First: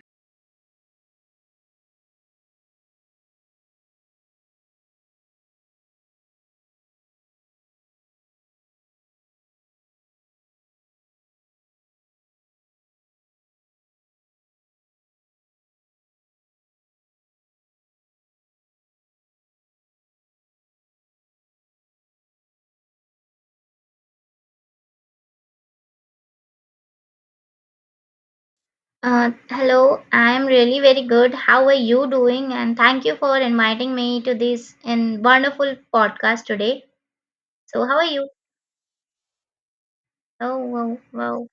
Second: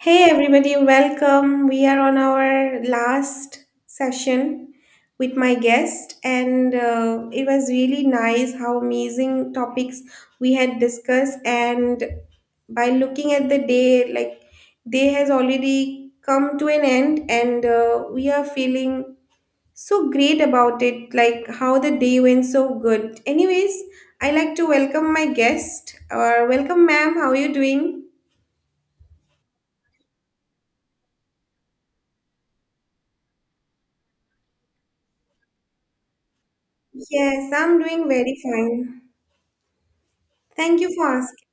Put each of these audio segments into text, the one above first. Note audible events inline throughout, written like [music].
Hey everybody, welcome. We are on our last session with my guest, and it was really nice how amazing topics we had discussed. And by looking at the day, like day has already come to an end, and we are feeling so great about it, like how the day went so good. Anyways, I like to welcome my guest or welcome, ma'am. How are you doing? Hello, I'm really very good. How are you doing? And thank you for inviting me to this in wonderful podcast today. Yes, I'm So, how are doing you? very fine. Oh, Thank you wow, for asking. wow.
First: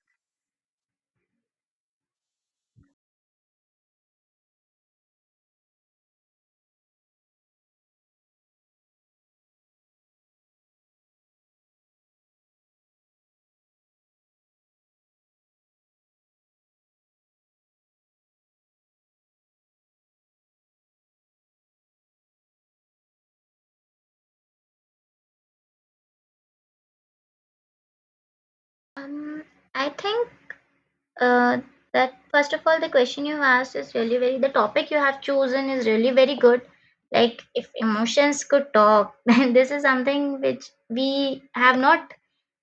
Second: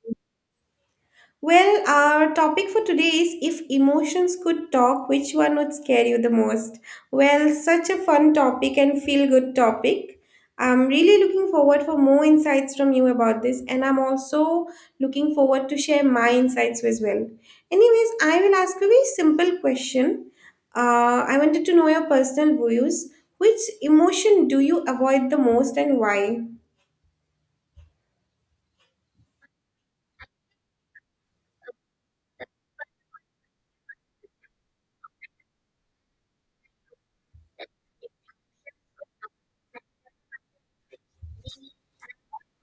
Well, our topic for today is, if emotions could talk, which one would scare you the most? Well, such a fun topic and feel good topic. I'm really looking forward for more insights from you about this, and I'm also looking forward to share my insights as well. Anyways, I will ask you a very simple question. I wanted to know your personal views. Which emotion do you avoid the most and why? Um, I think uh, that first of all, the question you asked is really very, the topic you have chosen is really very good. Like, if emotions could talk, [laughs] then this is something which we have not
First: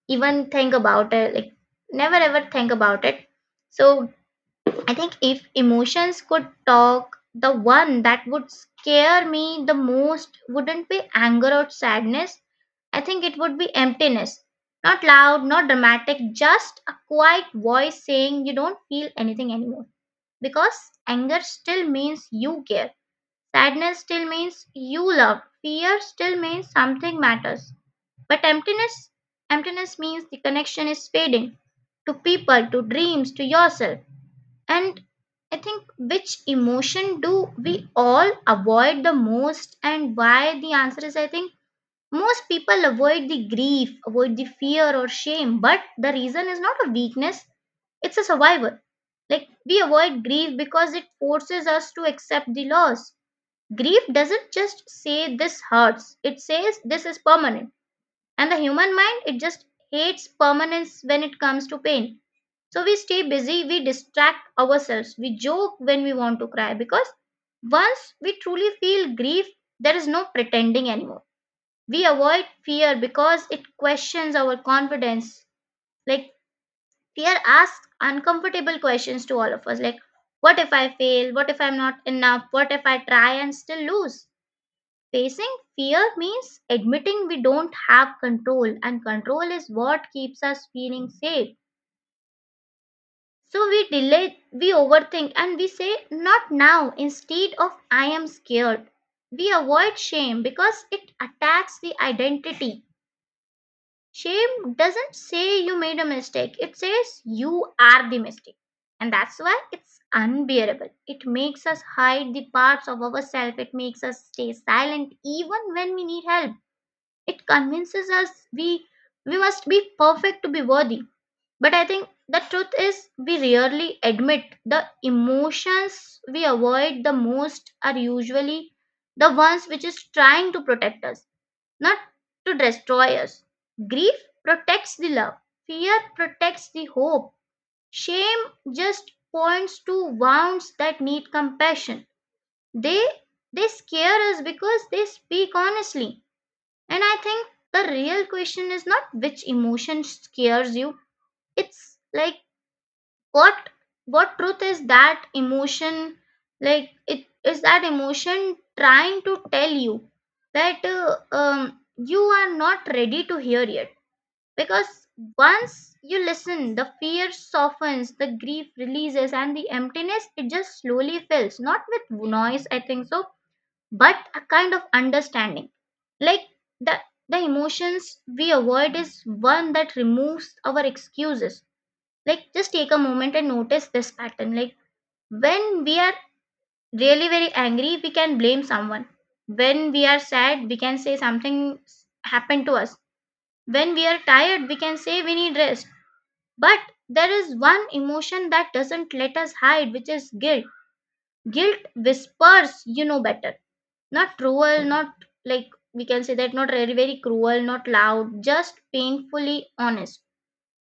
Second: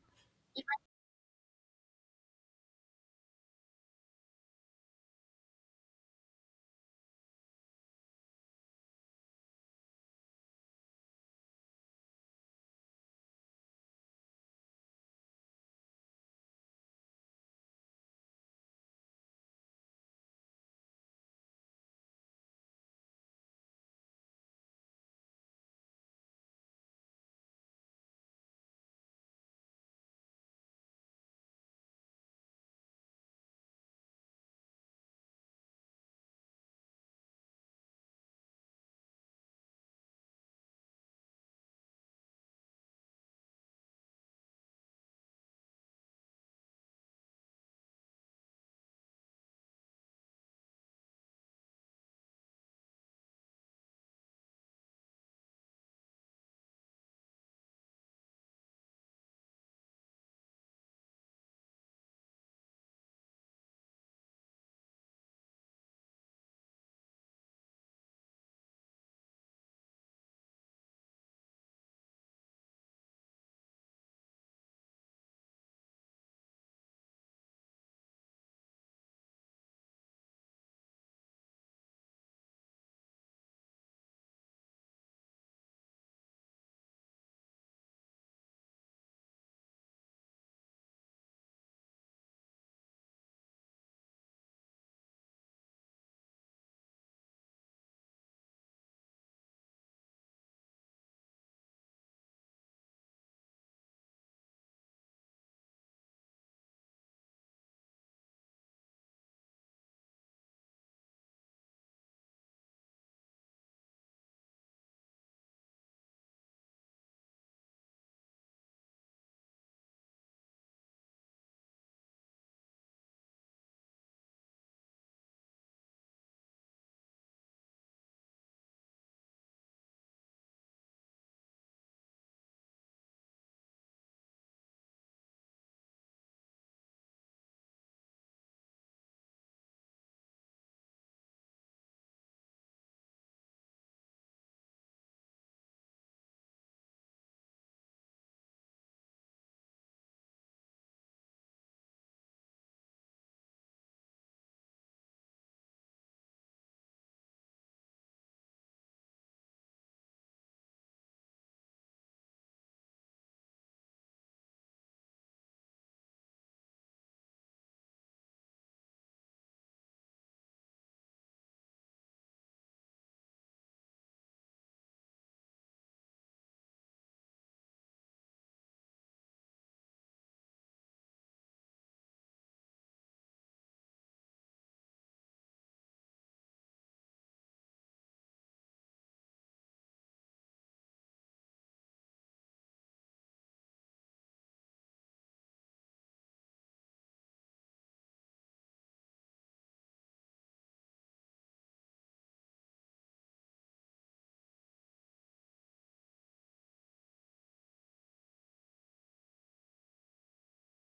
even think about it, like, never ever think about it. So, I think if emotions could talk, the one that would scare me the most wouldn't be anger or sadness. I think it would be emptiness. Not loud, not dramatic, just a quiet voice saying you don't feel anything anymore. Because anger still means you care. Sadness still means you love. Fear still means something matters. But emptiness, emptiness means the connection is fading to people, to dreams, to yourself, and I think, which emotion do we all avoid the most and why? The answer is, I think most people avoid the grief, avoid the fear or shame, but the reason is not a weakness, it's a survival. Like, we avoid grief because it forces us to accept the loss. Grief doesn't just say this hurts, it says this is permanent. And the human mind, it just hates permanence when it comes to pain, so we stay busy, we distract ourselves, we joke when we want to cry, because once we truly feel grief, there is no pretending anymore. We avoid fear because it questions our confidence. Like, fear asks uncomfortable questions to all of us, like what if I fail? What if I'm not enough? What if I try and still lose? Facing fear means admitting we don't have control, and control is what keeps us feeling safe. So we delay, we overthink, and we say, not now, instead of, I am scared. We avoid shame because it attacks the identity. Shame doesn't say you made a mistake, it says you are the mistake. And that's why it's unbearable. It makes us hide the parts of ourselves, it makes us stay silent even when we need help. It convinces us we must be perfect to be worthy, but I think the truth is, we rarely admit the emotions we avoid the most are usually the ones which is trying to protect us, not to destroy us. Grief protects the love, fear protects the hope, shame just points to wounds that need compassion. They they scare us because they speak honestly. And I think the real question is not which emotion scares you, it's like what truth like it is that emotion trying to tell you that you are not ready to hear it, because once you listen, the fear softens, the grief releases, and the emptiness, it just slowly fills, not with noise, I think so, but a kind of understanding. Like, the the emotions we avoid is one that removes our excuses. Like, just take a moment and notice this pattern. Like, when we are really very angry, we can blame someone. When we are sad, we can say something happened to us. When we are tired, we can say we need rest. But there is one emotion that doesn't let us hide, which is guilt. Guilt whispers, you know better. Not cruel, not like we can say that, not very, very cruel, not loud, just painfully honest.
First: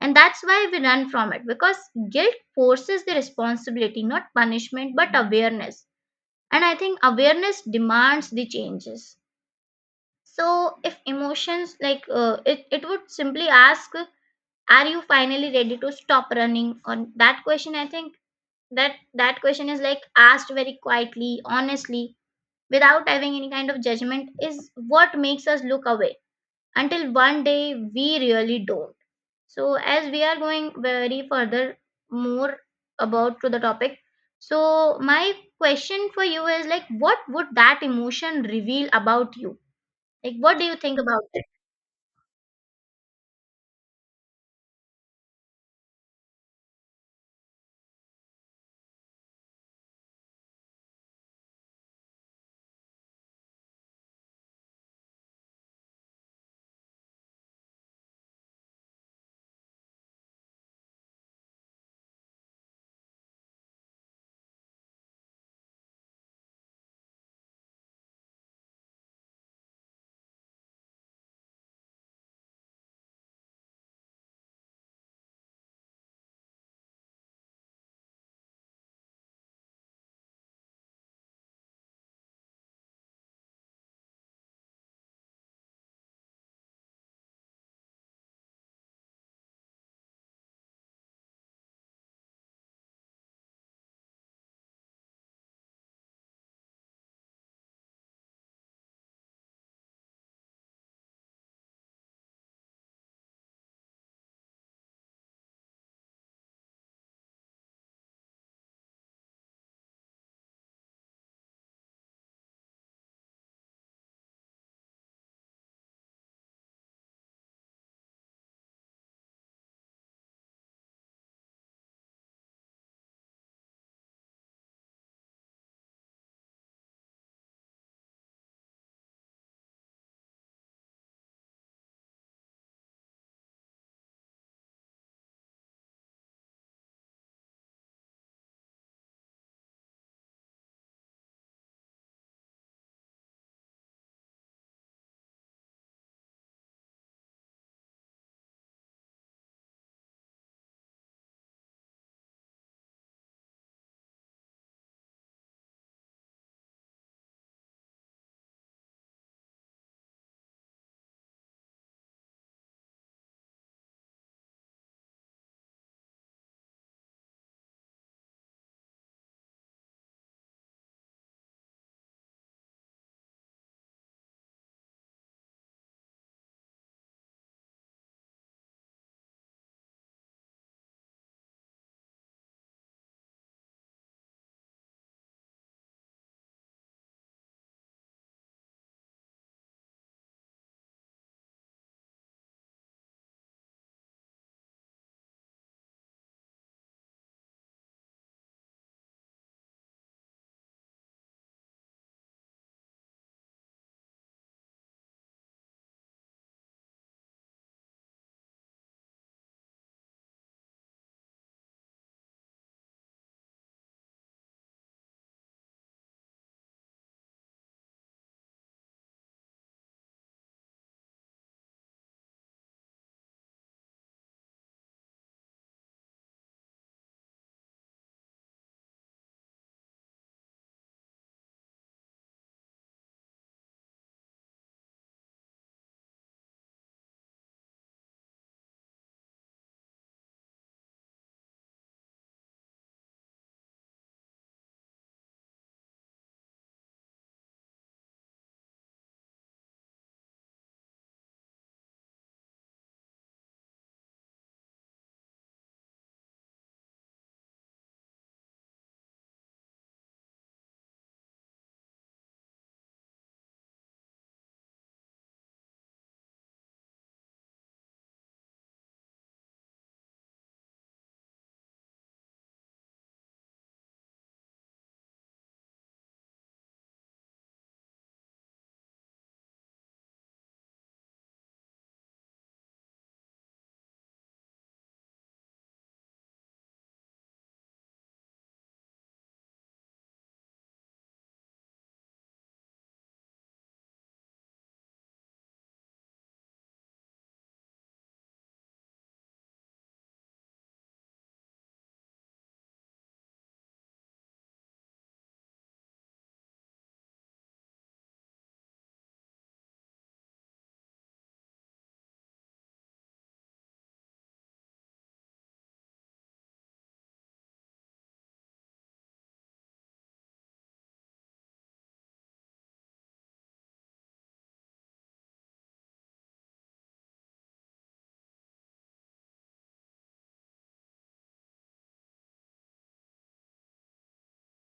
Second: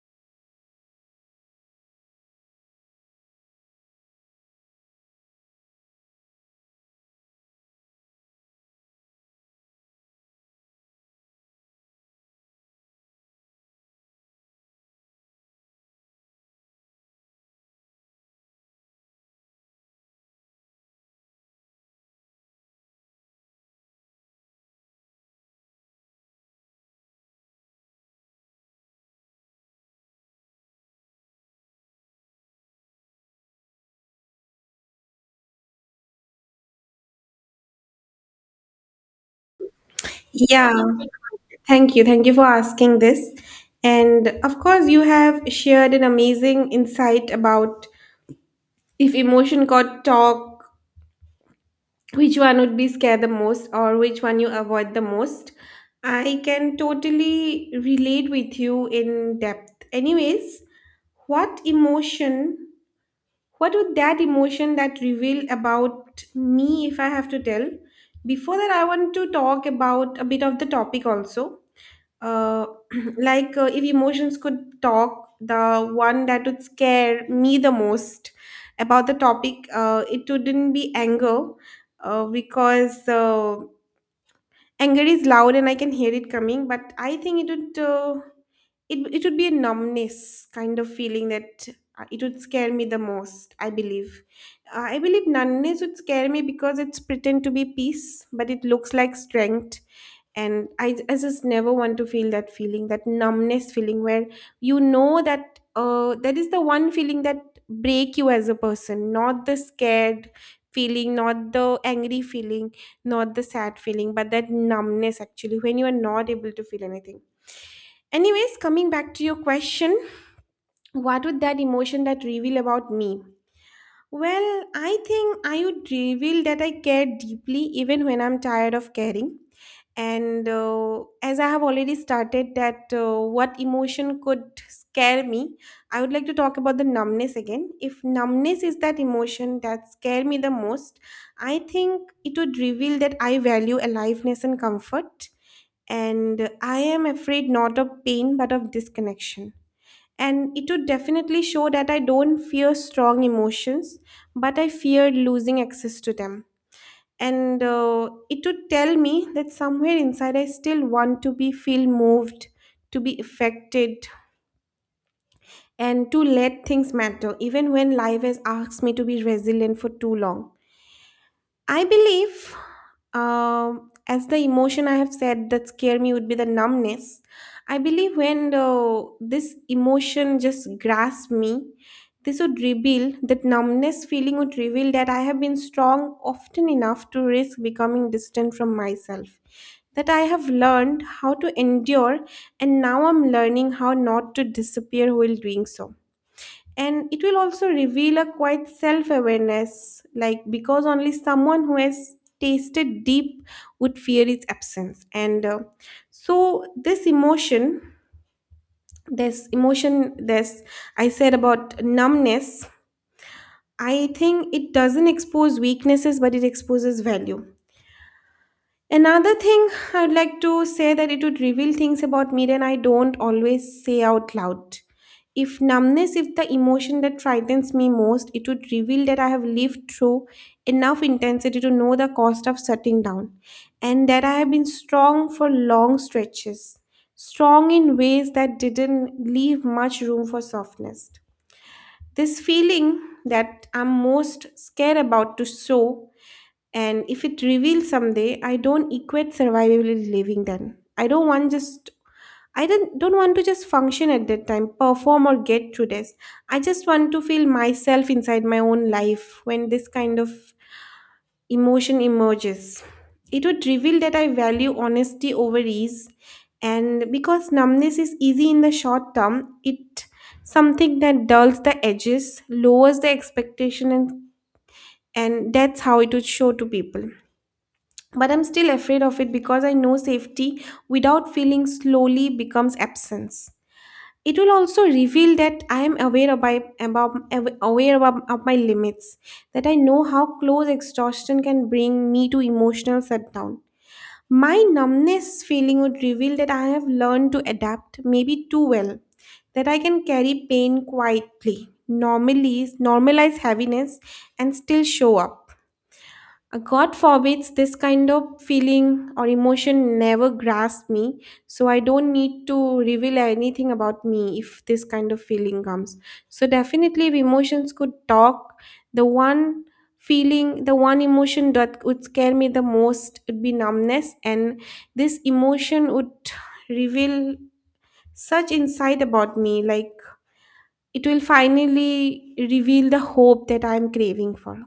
And that's why we run from it, because guilt forces the responsibility, not punishment, but awareness. And I think awareness demands the changes. So, if emotions, like it would simply ask, are you finally ready to stop running? On that question, I think that that question is like asked very quietly, honestly, without having any kind of judgment, is what makes us look away until one day we really don't. So as we are going very further, more about to the topic, so my question for you is, like, what would that emotion reveal about you? Like, what do Yeah. you think about it? Thank you. Thank you for asking this. And of course, you have shared an amazing insight about if emotion got talk, which one would be scared the most or which one you avoid the most. I can totally relate with you in depth. Anyways, what emotion, what would that emotion that reveal about me if I have to tell? Before that, I want to talk about a bit of the topic also. uh, [clears throat] like, if emotions could talk, the one that would scare me the most about the topic, it wouldn't be anger, because anger is loud and I can hear it coming, but I think it would be a numbness kind of feeling that it would scare me the most, I believe. I believe numbness would scare me because it's pretend to be peace but it looks like strength. And I just never want to feel that feeling, that numbness feeling where you know that that is the one feeling that break you as a person, not the scared feeling, not the angry feeling, not the sad feeling, but that numbness, actually, when you are not able to feel anything. Anyways, coming back to your question, what would that emotion that reveal about me? Well, I think I would reveal that I care deeply even when I'm tired of caring. And as I have already started that, what emotion could scare me, I would like to talk about the numbness again. If numbness is that emotion that scare me the most, I think it would reveal that I value aliveness and comfort, and I am afraid not of pain but of disconnection. And it would definitely show that I don't fear strong emotions, but I fear losing access to them. And it would tell me that somewhere inside I still want to be feel moved, to be affected, and to let things matter even when life has asked me to be resilient for too long. I believe, as the emotion I have said that scare me would be the numbness. I believe when this emotion just grasps me, this would reveal that numbness feeling would reveal that I have been strong often enough to risk becoming distant from myself. That I have learned how to endure, and now I'm learning how not to disappear while doing so. And it will also reveal a quite self awareness, like because only someone who has tasted deep would fear its absence. And so this emotion this emotion this I said about numbness, I think it doesn't expose weaknesses but it exposes value. Another thing I'd like to say that it would reveal things about me that I don't always say out loud. If numbness is the emotion that frightens me most, it would reveal that I have lived through enough intensity to know the cost of shutting down, and that I have been strong for long stretches, strong in ways that didn't leave much room for softness. This feeling that I'm most scared about to show, and if it reveals someday, I don't equate survival with living then. I don't want to just function at that time, perform or get through this. I just want to feel myself inside my own life when this kind of emotion emerges. It would reveal that I value honesty over ease. And because numbness is easy in the short term, it something that dulls the edges, lowers the expectation, and that's how it would show to people. But I'm still afraid of it because I know safety without feeling slowly becomes absence. It will also reveal that I am aware about, of my limits, that I know how close exhaustion can bring me to emotional shutdown. My numbness feeling would reveal that I have learned to adapt, maybe too well, that I can carry pain quietly, normally normalize heaviness, and still show up. God forbids this kind of feeling or emotion never grasp me, so I don't need to reveal anything about me if this kind of feeling comes. So definitely, if emotions could talk, the one the one emotion that would scare me the most would be numbness, and this emotion would reveal such insight about me, like it will finally reveal the hope that I'm craving for,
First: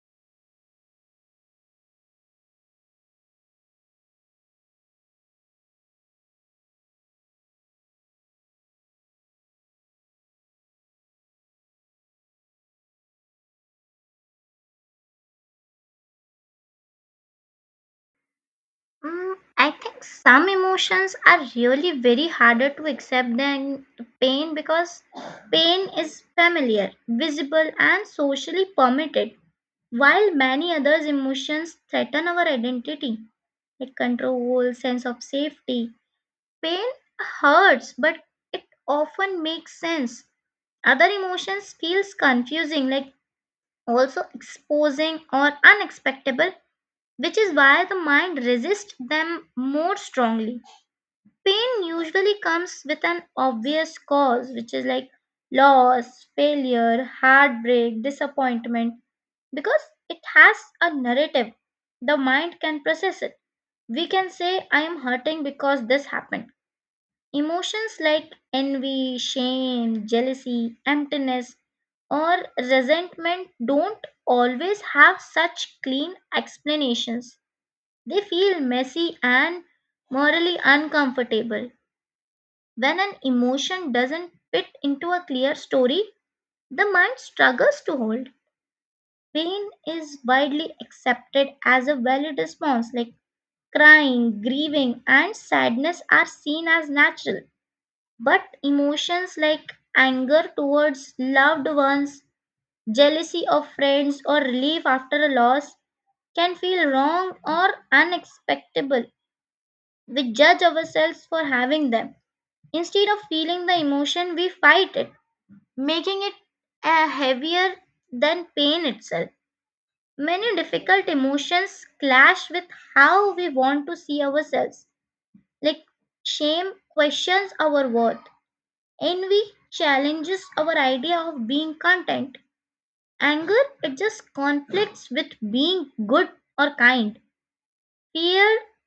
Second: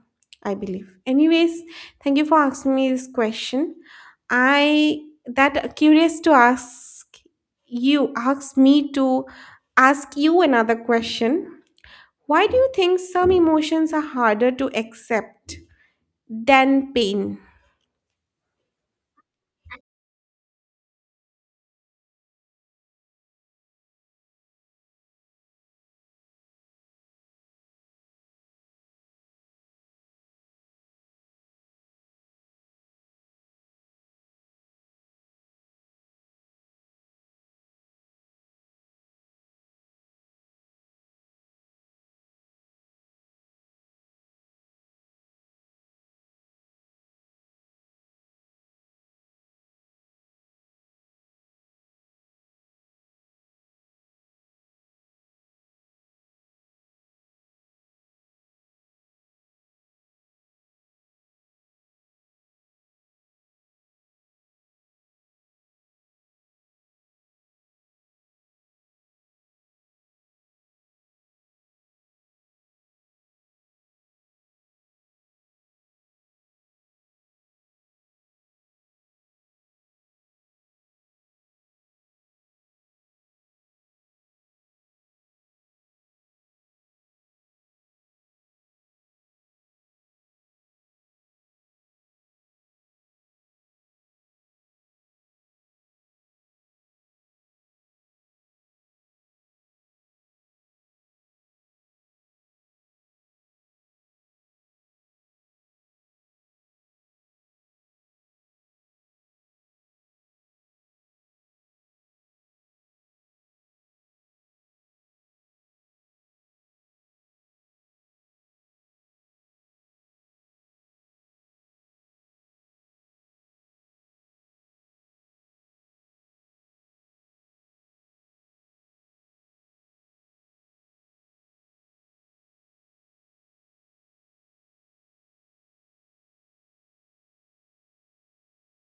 I believe. Anyways, thank you for asking me this question. I that curious to ask you ask me to ask you another question. Why do you think some emotions are harder to accept than pain? Mm, I think some emotions are really very harder to accept than pain, because pain is familiar, visible, and socially permitted, while many others emotions threaten our identity, like control, sense of safety. Pain hurts, but it often makes sense. Other emotions feels confusing, like also exposing or unexpectable, which is why the mind resists them more strongly. Pain usually comes with an obvious cause, which is like loss, failure, heartbreak, disappointment, because it has a narrative. The mind can process it. We can say, I am hurting because this happened. Emotions like envy, shame, jealousy, emptiness, or resentment don't always have such clean explanations. They feel messy and morally uncomfortable. When an emotion doesn't fit into a clear story, the mind struggles to hold. Pain is widely accepted as a valid response, like crying, grieving, and sadness are seen as natural. But emotions like anger towards loved ones, jealousy of friends, or relief after a loss can feel wrong or unacceptable. We judge ourselves for having them. Instead of feeling the emotion, we fight it, making it heavier than pain itself. Many difficult emotions clash with how we want to see ourselves, like shame questions our worth. Envy challenges our idea of being content. Anger, it just conflicts with being good or kind. Fear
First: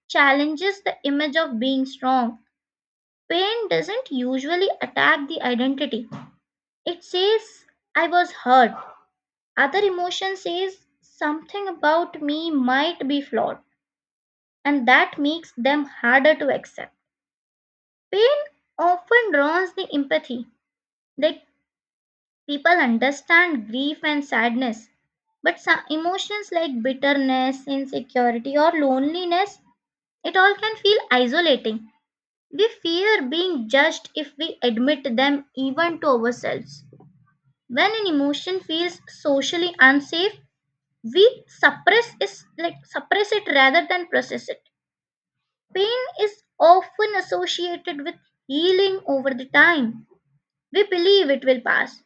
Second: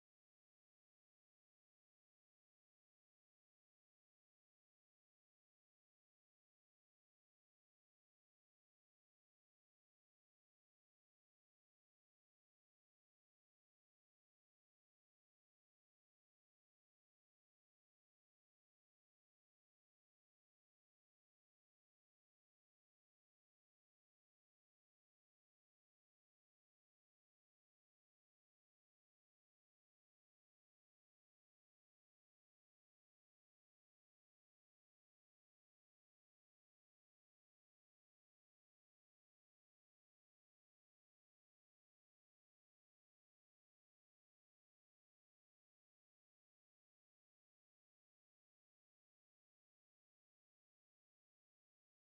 challenges the image of being strong. Pain doesn't usually attack the identity. It says, I was hurt. Other emotion says, something about me might be flawed, and that makes them harder to accept. Pain often draws the empathy. They People understand grief and sadness, but some emotions like bitterness, insecurity, or loneliness, it all can feel isolating. We fear being judged if we admit them even to ourselves. When an emotion feels socially unsafe, we suppress is like suppress it rather than process it. Pain is often associated with healing over the time. We believe it will pass,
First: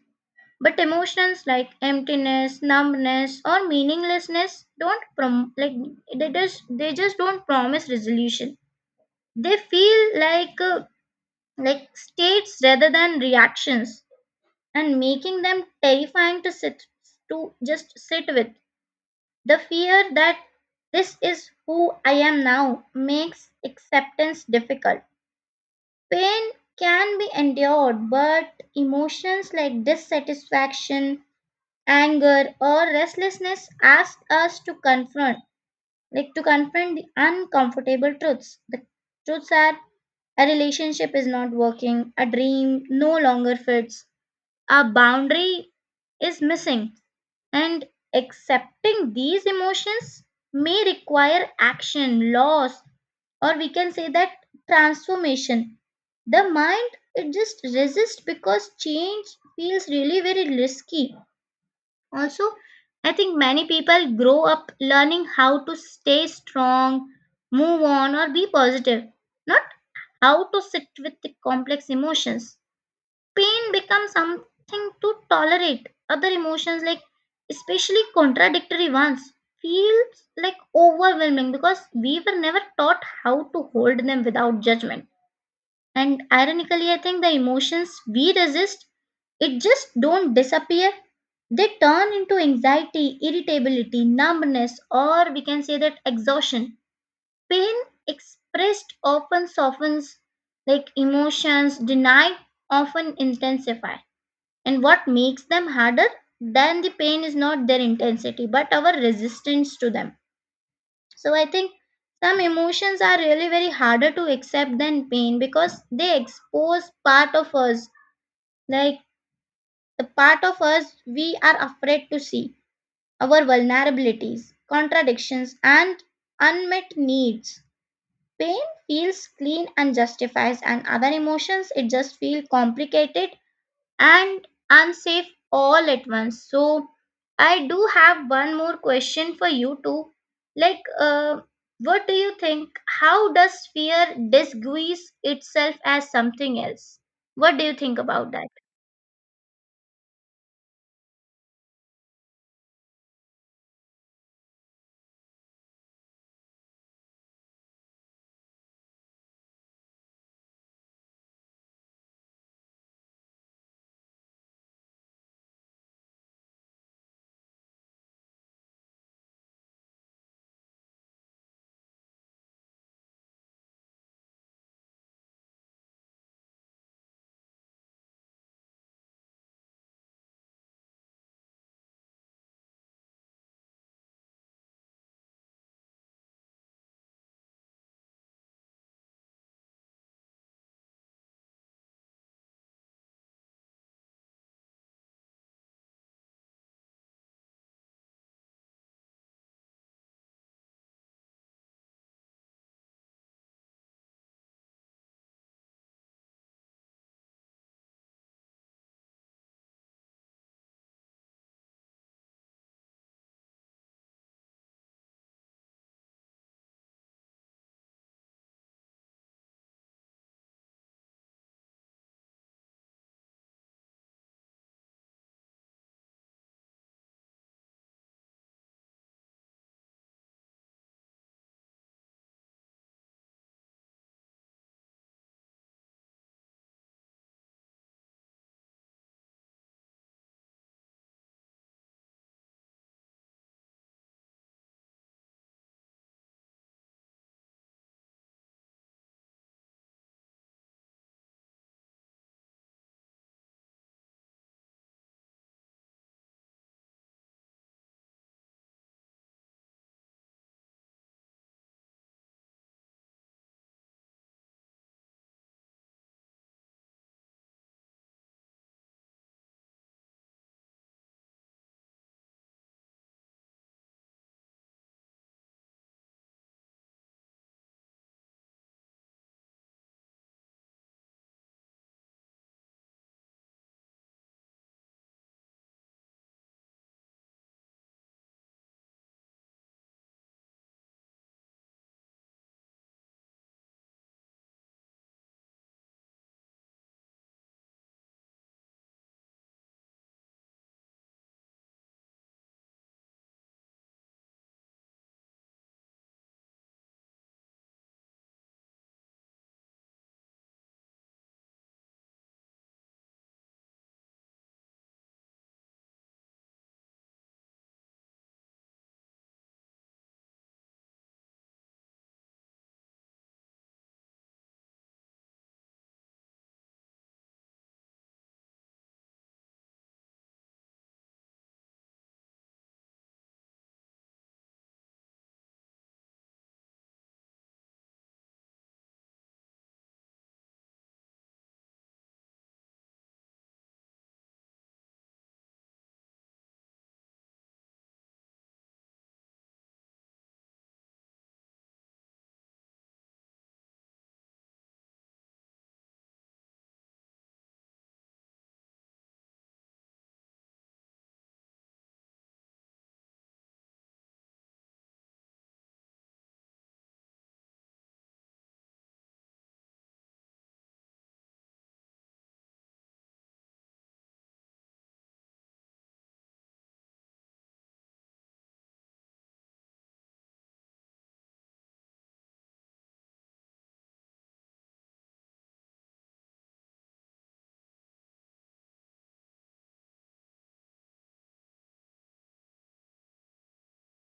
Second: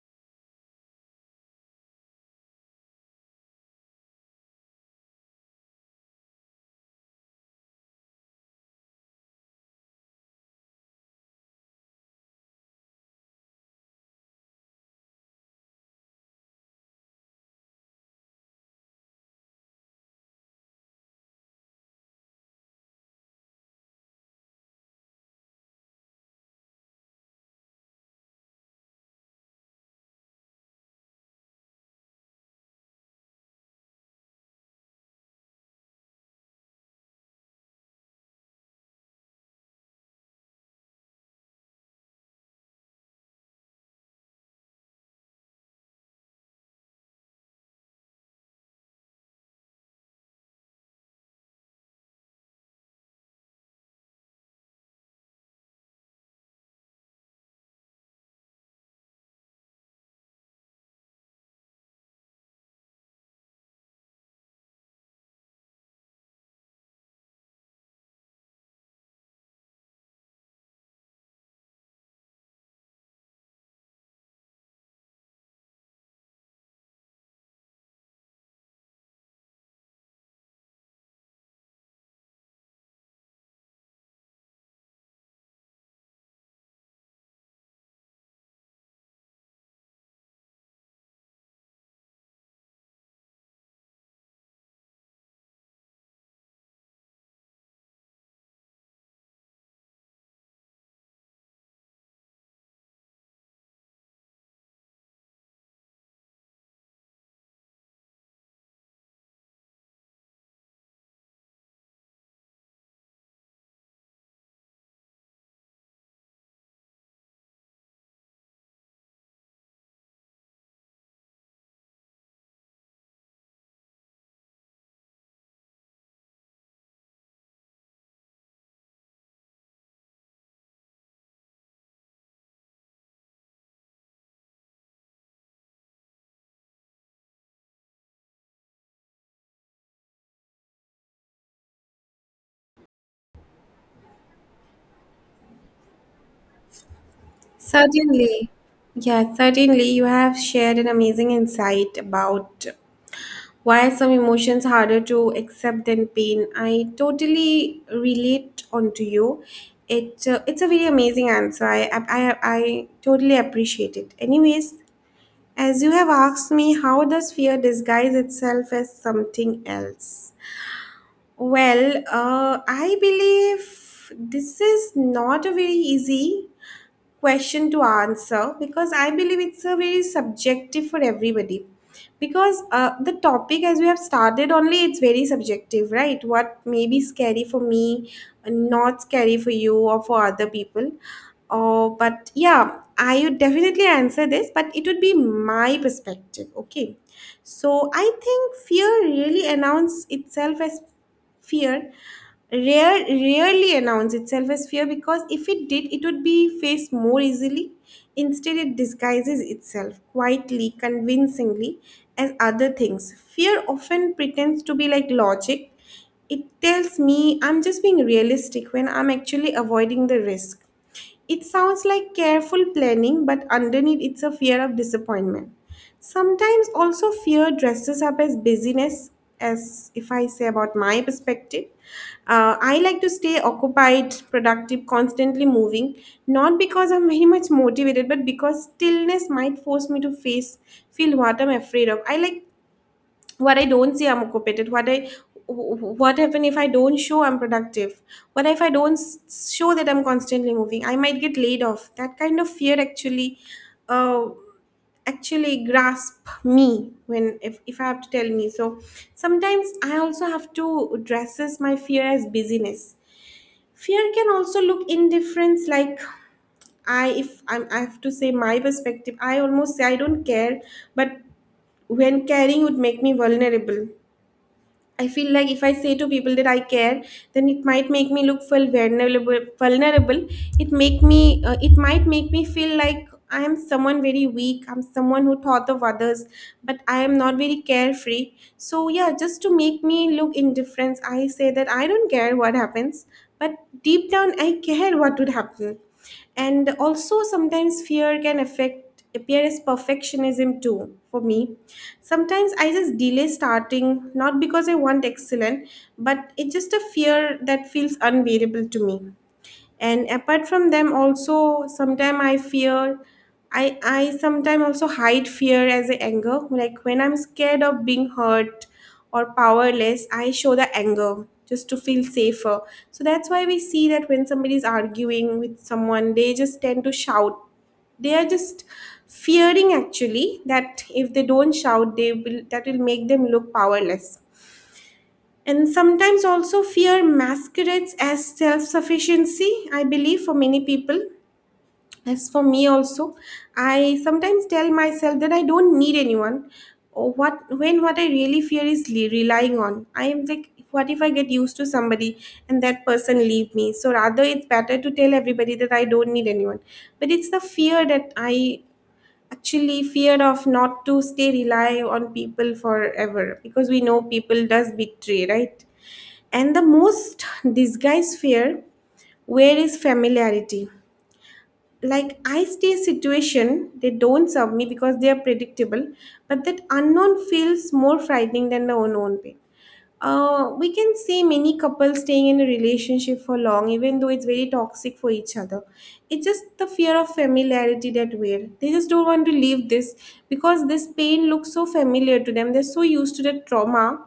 but emotions like emptiness, numbness, or meaninglessness don't like they just don't promise resolution. They feel like states rather than reactions, and making them terrifying to sit to just sit with. The fear that this is who I am now makes acceptance difficult. Pain can be endured, but emotions like dissatisfaction, anger, or restlessness asks us to confront like to confront the uncomfortable truths. The truths are, a relationship is not working, a dream no longer fits, a boundary is missing, and accepting these emotions may require action, loss, or we can say that, transformation. The mind, it just resists because change feels really very risky. Also, I think many people grow up learning how to stay strong, move on, or be positive, not how to sit with the complex emotions. Pain becomes something to tolerate. Other emotions, like especially contradictory ones, feels like overwhelming because we were never taught how to hold them without judgment. And ironically, I think the emotions we resist, it just don't disappear. They turn into anxiety, irritability, numbness, or we can say that, exhaustion. Pain expressed often softens, like emotions denied often intensify. And what makes them harder than the pain is not their intensity, but our resistance to them. So I think some emotions are really very harder to accept than pain because they expose part of us, like the part of us we are afraid to see, our vulnerabilities, contradictions, and unmet needs. Pain feels clean and justifies, and other emotions, it just feel complicated and unsafe all at once. So, I do have one more question for you too. Like, what do you think? How does fear disguise itself as something else? What do you think about Certainly. that? Yeah, certainly. You have shared an amazing insight about, why are some emotions harder to accept than pain? I totally relate onto you. It's a very amazing answer. I totally appreciate it. Anyways, as you have asked me, how does fear disguise itself as something else? Well, I believe this is not a very easy question to answer, because I believe it's a very subjective for everybody. Because the topic, as we have started, only it's very subjective, right? What may be scary for me, not scary for you or for other people. Oh, but yeah, I would definitely answer this, but it would be my perspective. Okay. So I think fear rarely announces itself as fear, because if it did, it would be faced more easily. Instead, it disguises itself quietly, convincingly, as other things. Fear often pretends to be like logic. It tells me I'm just being realistic when I'm actually avoiding the risk. It sounds like careful planning, but underneath it's a fear of disappointment. Sometimes also fear dresses up as busyness, as if I say about my perspective. I like to stay occupied, productive, constantly moving, not because I'm very much motivated, but because stillness might force me to face feel what I'm afraid of. I like what I don't see I'm occupated what I What happen if I don't show I'm productive? What if I don't show that I'm constantly moving? I might get laid off. That kind of fear actually, uh, actually grasp me when if I have to tell me. So sometimes I also have to dresses my fear as busyness. Fear can also look indifference, like I if I'm, I have to say my perspective, I almost say I don't care, but when caring would make me vulnerable. I feel like if I say to people that I care, then it might make me look feel vulnerable. Vulnerable. It might make me feel like I am someone very weak. I'm someone who thought of others, but I am not very carefree. So yeah, just to make me look indifferent, I say that I don't care what happens, but deep down I care what would happen. And also sometimes fear can affect appear as perfectionism too. For me, sometimes I just delay starting, not because I want excellent, but it's just a fear that feels unbearable to me. And apart from them, also sometimes I sometimes also hide fear as a anger, like when I'm scared of being hurt or powerless, I show the anger just to feel safer. So that's why we see that when somebody is arguing with someone, they just tend to shout. They are just fearing actually that if they don't shout, they will that will make them look powerless. And sometimes also fear masquerades as self sufficiency, I believe, for many people. As for me, also, I sometimes tell myself that I don't need anyone. Or what when what I really fear is relying on. I am like, what if I get used to somebody and that person leave me? So rather, it's better to tell everybody that I don't need anyone. But it's the fear that I actually fear of not to stay rely on people forever because we know people does betray, right? And the most disguise fear where is familiarity. Like I stay situation, they don't serve me because they are predictable, but that unknown feels more frightening than the unknown pain. We can see many couples staying in a relationship for long, even though it's very toxic for each other. It's just the fear of familiarity that we're. They just don't want to leave this because this pain looks so familiar to them. They're so used to the trauma,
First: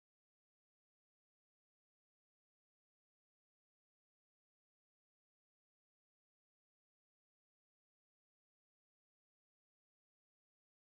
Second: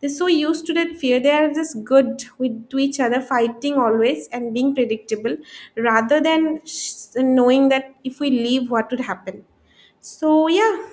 they're so used to that fear. They are just good with to each other, fighting always and being predictable, rather than knowing that if we leave, what would happen. So yeah,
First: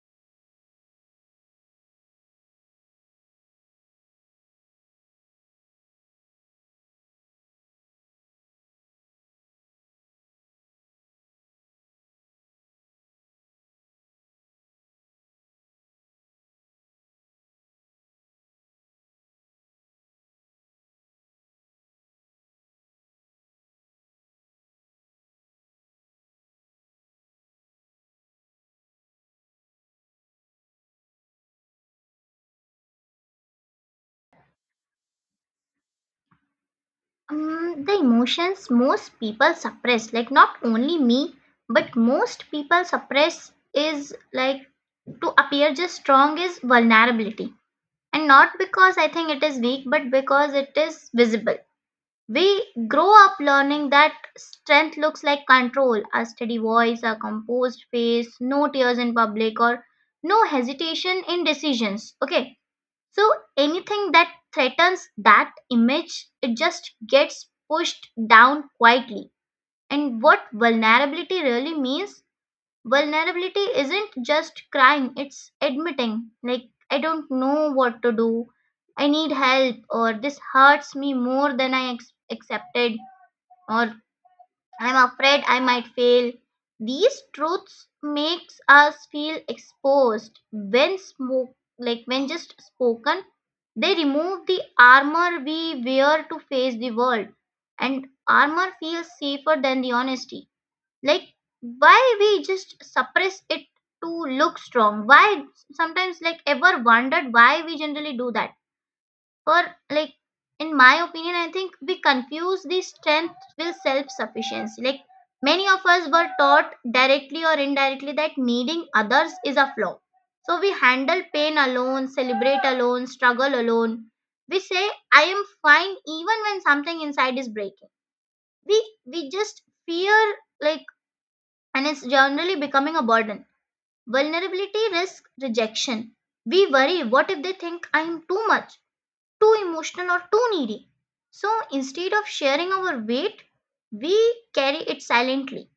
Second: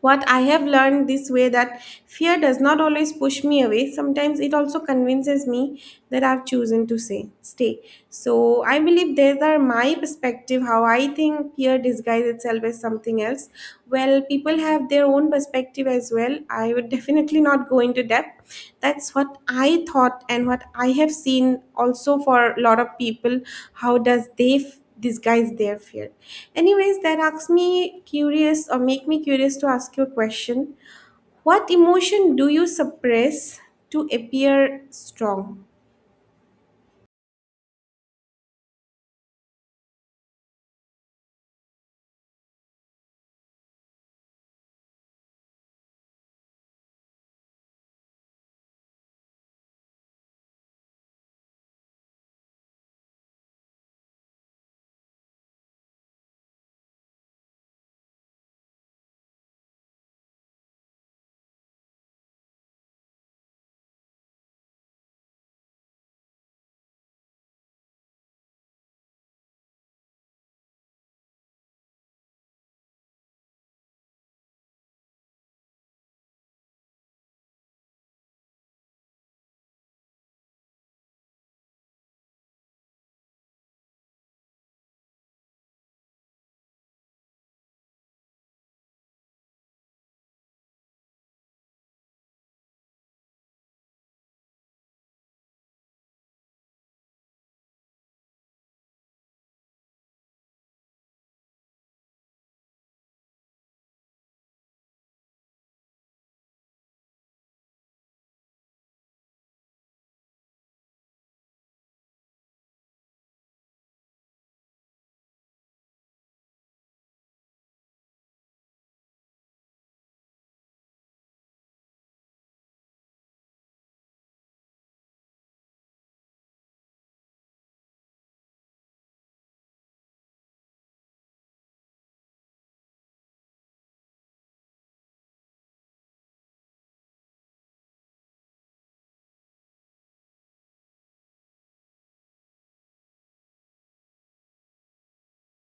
what I have learned this way that fear does not always push me away. Sometimes it also convinces me that I've chosen to say stay. So I believe these are my perspective, how I think fear disguises itself as something else. Well, people have their own perspective as well. I would [laughs] definitely not go into depth. That's what I thought and what I have seen also for a lot of people. How does they disguise their fear. Anyways, that asks me curious or make me curious to ask you a question. What emotion do you suppress to appear strong? The emotions most people suppress, like not only me, but most people suppress is, like, to appear just strong, is vulnerability. And not because I think it is weak, but because it is visible. We grow up learning that strength looks like control, a steady voice, a composed face, no tears in public, or no hesitation in decisions. Okay, so anything that threatens that image, it just gets pushed down quietly. And what vulnerability really means? Vulnerability isn't just crying, it's admitting, like, I don't know what to do, I need help, or this hurts me more than I accepted, or I'm afraid I might fail. These truths makes us feel exposed when smoke like when just spoken, they remove the armor we wear to face the world. And armor feels safer than the honesty. Like, why we just suppress it to look strong? Why sometimes, like, ever wondered why we generally do that? Or, like, in my opinion, I think we confuse the strength with self sufficiency. Like, many of us were taught directly or indirectly that needing others is a flaw, so we handle pain alone, celebrate alone, struggle alone. We say, I am fine, even when something inside is breaking. we we just fear, like, and it's generally becoming a burden. Vulnerability risks rejection. We worry, what if they think I am too much, too emotional, or too needy? So instead of sharing our weight, we carry it silently.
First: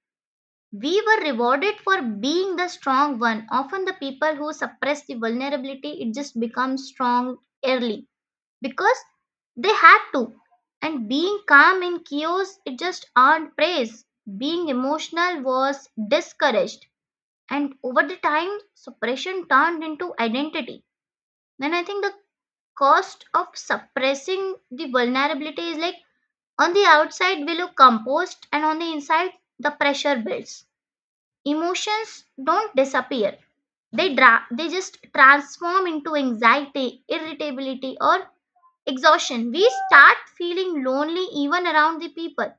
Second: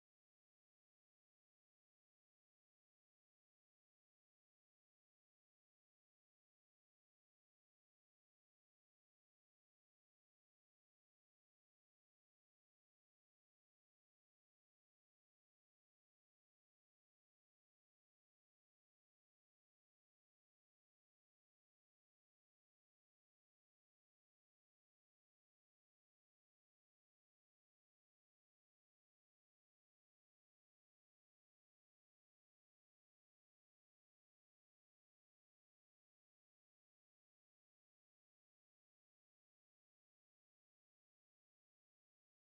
We were rewarded for being the strong one. Often, the people who suppress the vulnerability, it just becomes strong early because they had to. And being calm in chaos, it just earned praise. Being emotional was discouraged. And over the time, suppression turned into identity. Then I think the cost of suppressing the vulnerability is, like, on the outside we look composed, and on the inside the pressure builds. Emotions don't disappear, they they just transform into anxiety, irritability, or exhaustion. We start feeling lonely even around the people.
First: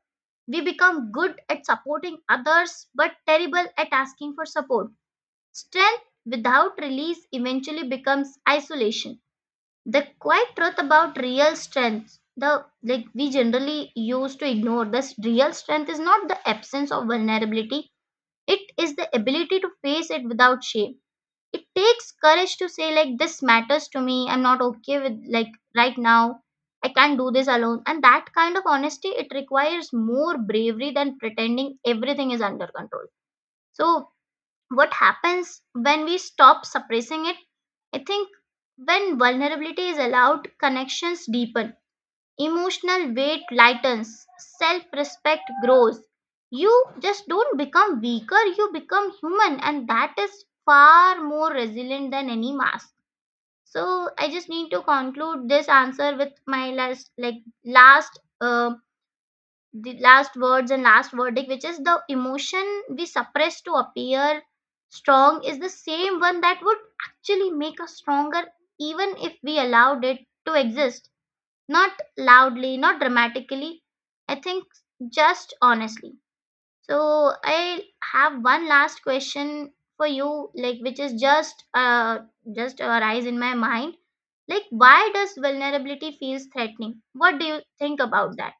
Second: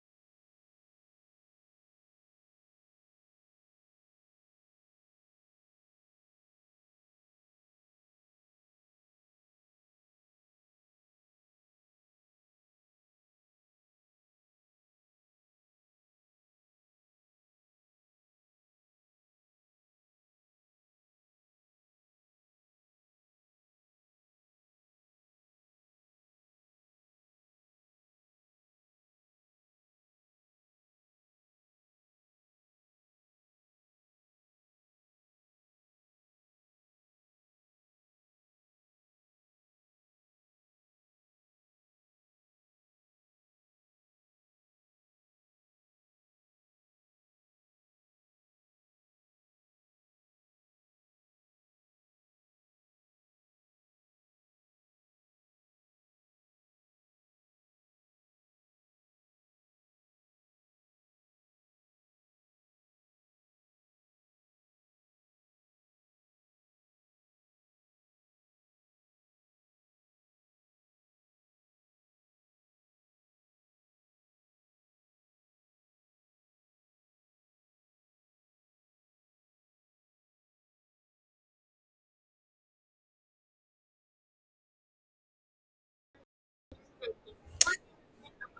We become good at supporting others but terrible at asking for support. Strength without release eventually becomes isolation. The quiet truth about real strength, the like we generally used to ignore this, real strength is not the absence of vulnerability, it is the ability to face it without shame. It takes courage to say, like, this matters to me, I'm not okay with, like, right now I can't do this alone, and that kind of honesty, it requires more bravery than pretending everything is under control. So what happens when we stop suppressing it? I think when vulnerability is allowed, connections deepen, emotional weight lightens, self respect grows. You just don't become weaker, you become human, and that is far more resilient than any mask. So I just need to conclude this answer with my last words and last verdict, which is, the emotion we suppress to appear strong is the same one that would actually make us stronger even if we allowed it to exist. Not loudly, not dramatically, I think just honestly. So, I have one last question for you, like, which is just arise in my mind. Like, why does vulnerability feels threatening? What do you think about that?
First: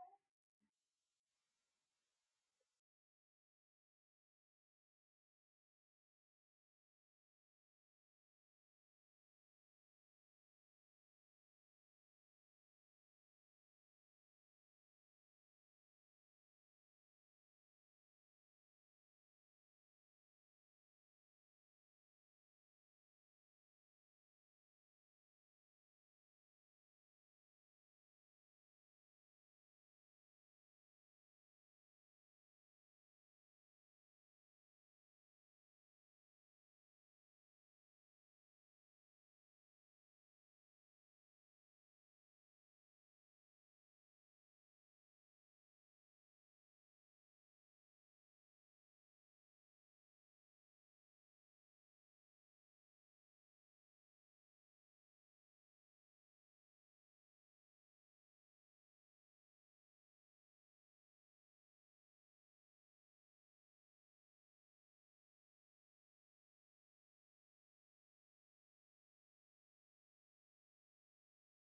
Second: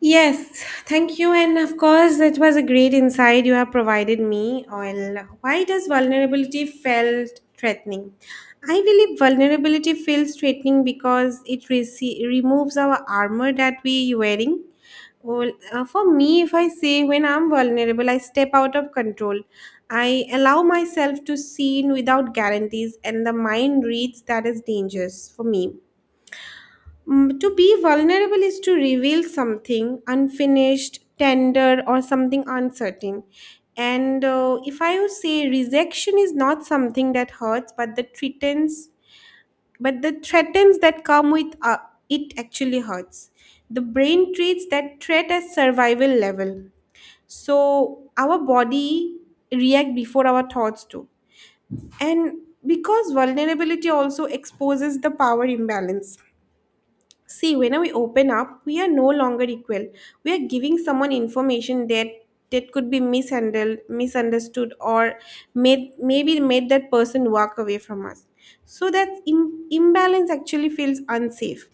Yes, thank you. And of course, it was a great insight you have provided me on why does vulnerability felt threatening? I believe vulnerability feels threatening because it removes our armor that we wearing. Well, for me, if I say when I'm vulnerable, I step out of control. I allow myself to see in without guarantees, and the mind reads that is dangerous for me. Mm, to be vulnerable is to reveal something unfinished, tender, or something uncertain. And if I would say rejection is not something that hurts, but the threatens that come with it actually hurts. The brain treats that threat as survival level. So our body react before our thoughts do. And because vulnerability also exposes the power imbalance. See, when we open up, we are no longer equal. We are giving someone information that that could be mishandled, misunderstood, or made, maybe made that person walk away from us. So that imbalance actually feels unsafe.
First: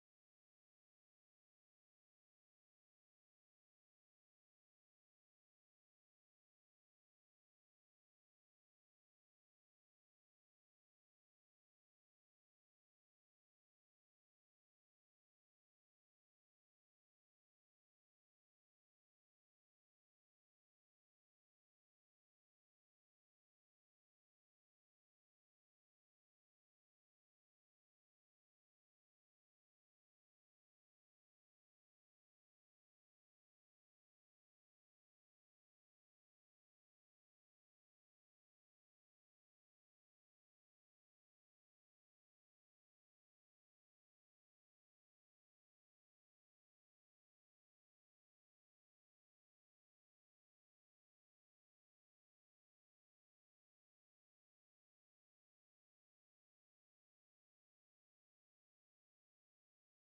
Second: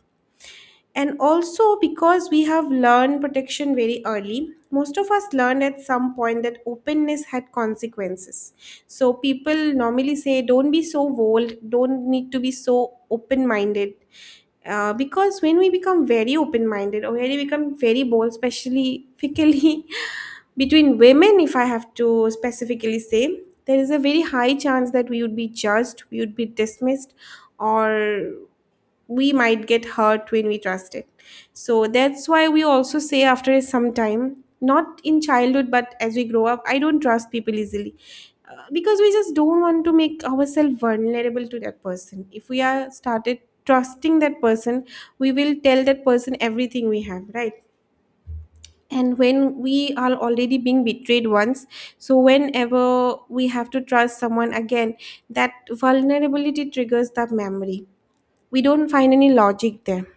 And also because we have learned protection very early, most of us learned at some point that openness had consequences. So people normally say don't be so bold, don't need to be so open minded. Because when we become very open minded or when we become very bold, especially particularly [laughs] between women, if I have to specifically say, there is a very high chance that we would be judged, we would be dismissed, or we might get hurt when we trust it. So that's why we also say after some time, not in childhood, but as we grow up, I don't trust people easily. Because we just don't want to make ourselves vulnerable to that person. If we are started trusting that person, we will tell that person everything we have, right? And when we are already being betrayed once, so whenever we have to trust someone again, that vulnerability triggers that memory. We don't find any logic there.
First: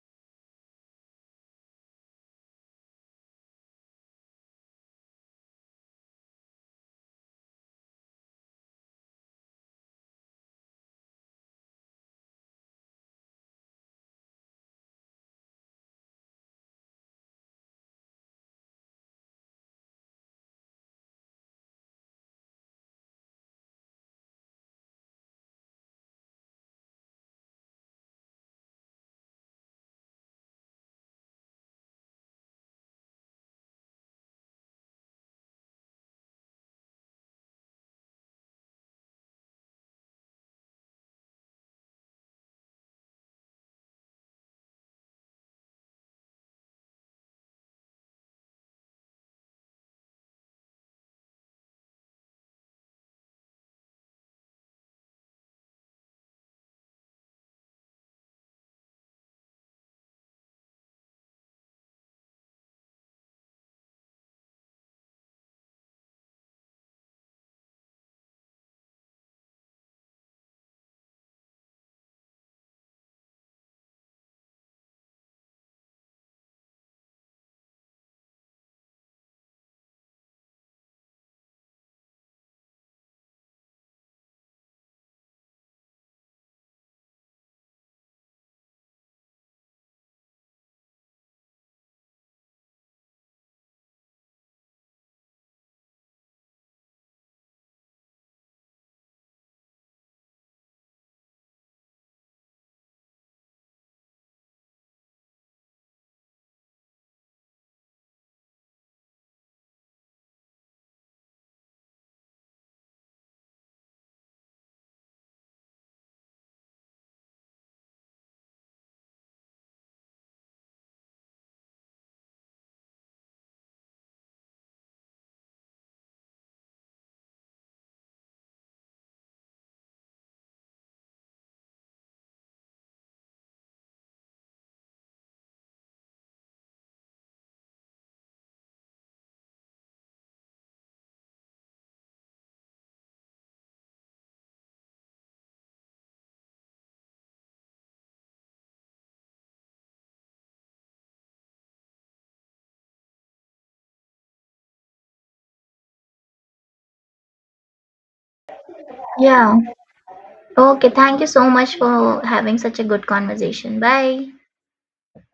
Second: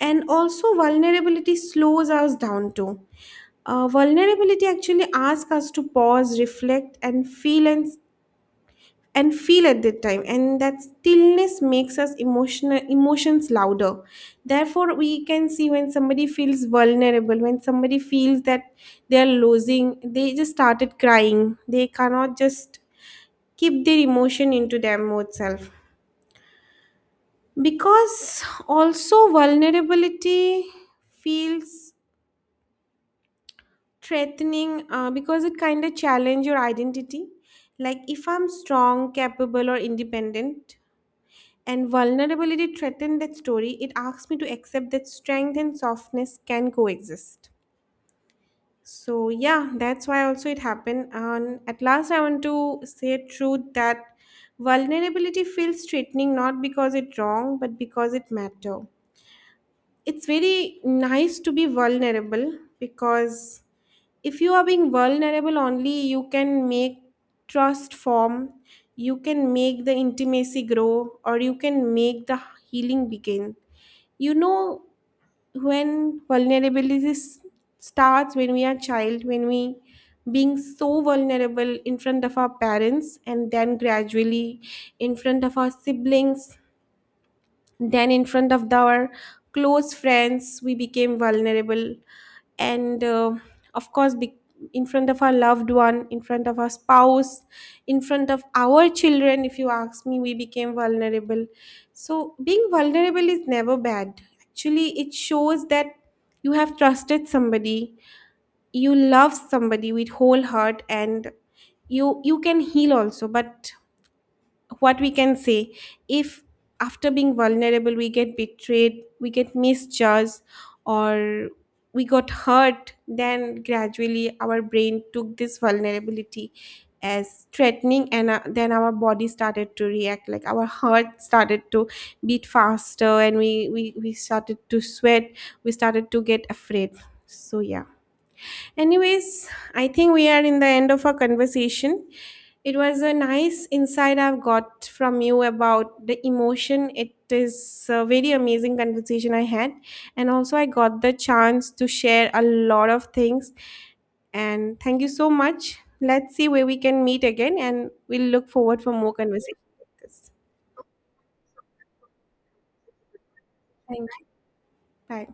And also vulnerability slows us down too. Vulnerability actually asks us to pause, reflect and feel, and feel at that time, and that stillness makes us emotional, emotions louder. Therefore we can see when somebody feels vulnerable, when somebody feels that they are losing, they just started crying, they cannot just keep their emotion into their mode self. Because also vulnerability feels threatening, because it kind of challenge your identity. Like if I'm strong, capable or independent, and vulnerability threaten that story, it asks me to accept that strength and softness can coexist. So yeah, that's why also it happened. And at last I want to say a truth that vulnerability feels threatening not because it's wrong but because it matter. It's very nice to be vulnerable because if you are being vulnerable only, you can make trust form, you can make the intimacy grow, or you can make the healing begin. You know, when vulnerability starts when we are child, when we being so vulnerable in front of our parents, and then gradually in front of our siblings, then, in front of our close friends, we became vulnerable. And of course, in front of our loved one, in front of our spouse, in front of our children, if you ask me, we became vulnerable. So, being vulnerable is never bad. Actually, it shows that you have trusted somebody, you love somebody with whole heart, and you can heal also. But what we can say, if after being vulnerable we get betrayed, we get misjudged, or we got hurt, then gradually our brain took this vulnerability as threatening. And then our body started to react, like our heart started to beat faster, and we started to sweat, we started to get afraid. So yeah. Anyways, I think we are in the end of our conversation. It was a nice insight I've got from you about the emotion. It is a very amazing conversation I had. And also, I got the chance to share a lot of things. And thank you so much. Let's see where we can meet again. And we'll look forward for more Yeah, conversation like this. okay, thank you so much for having such a good conversation. Thank you. Bye. Bye.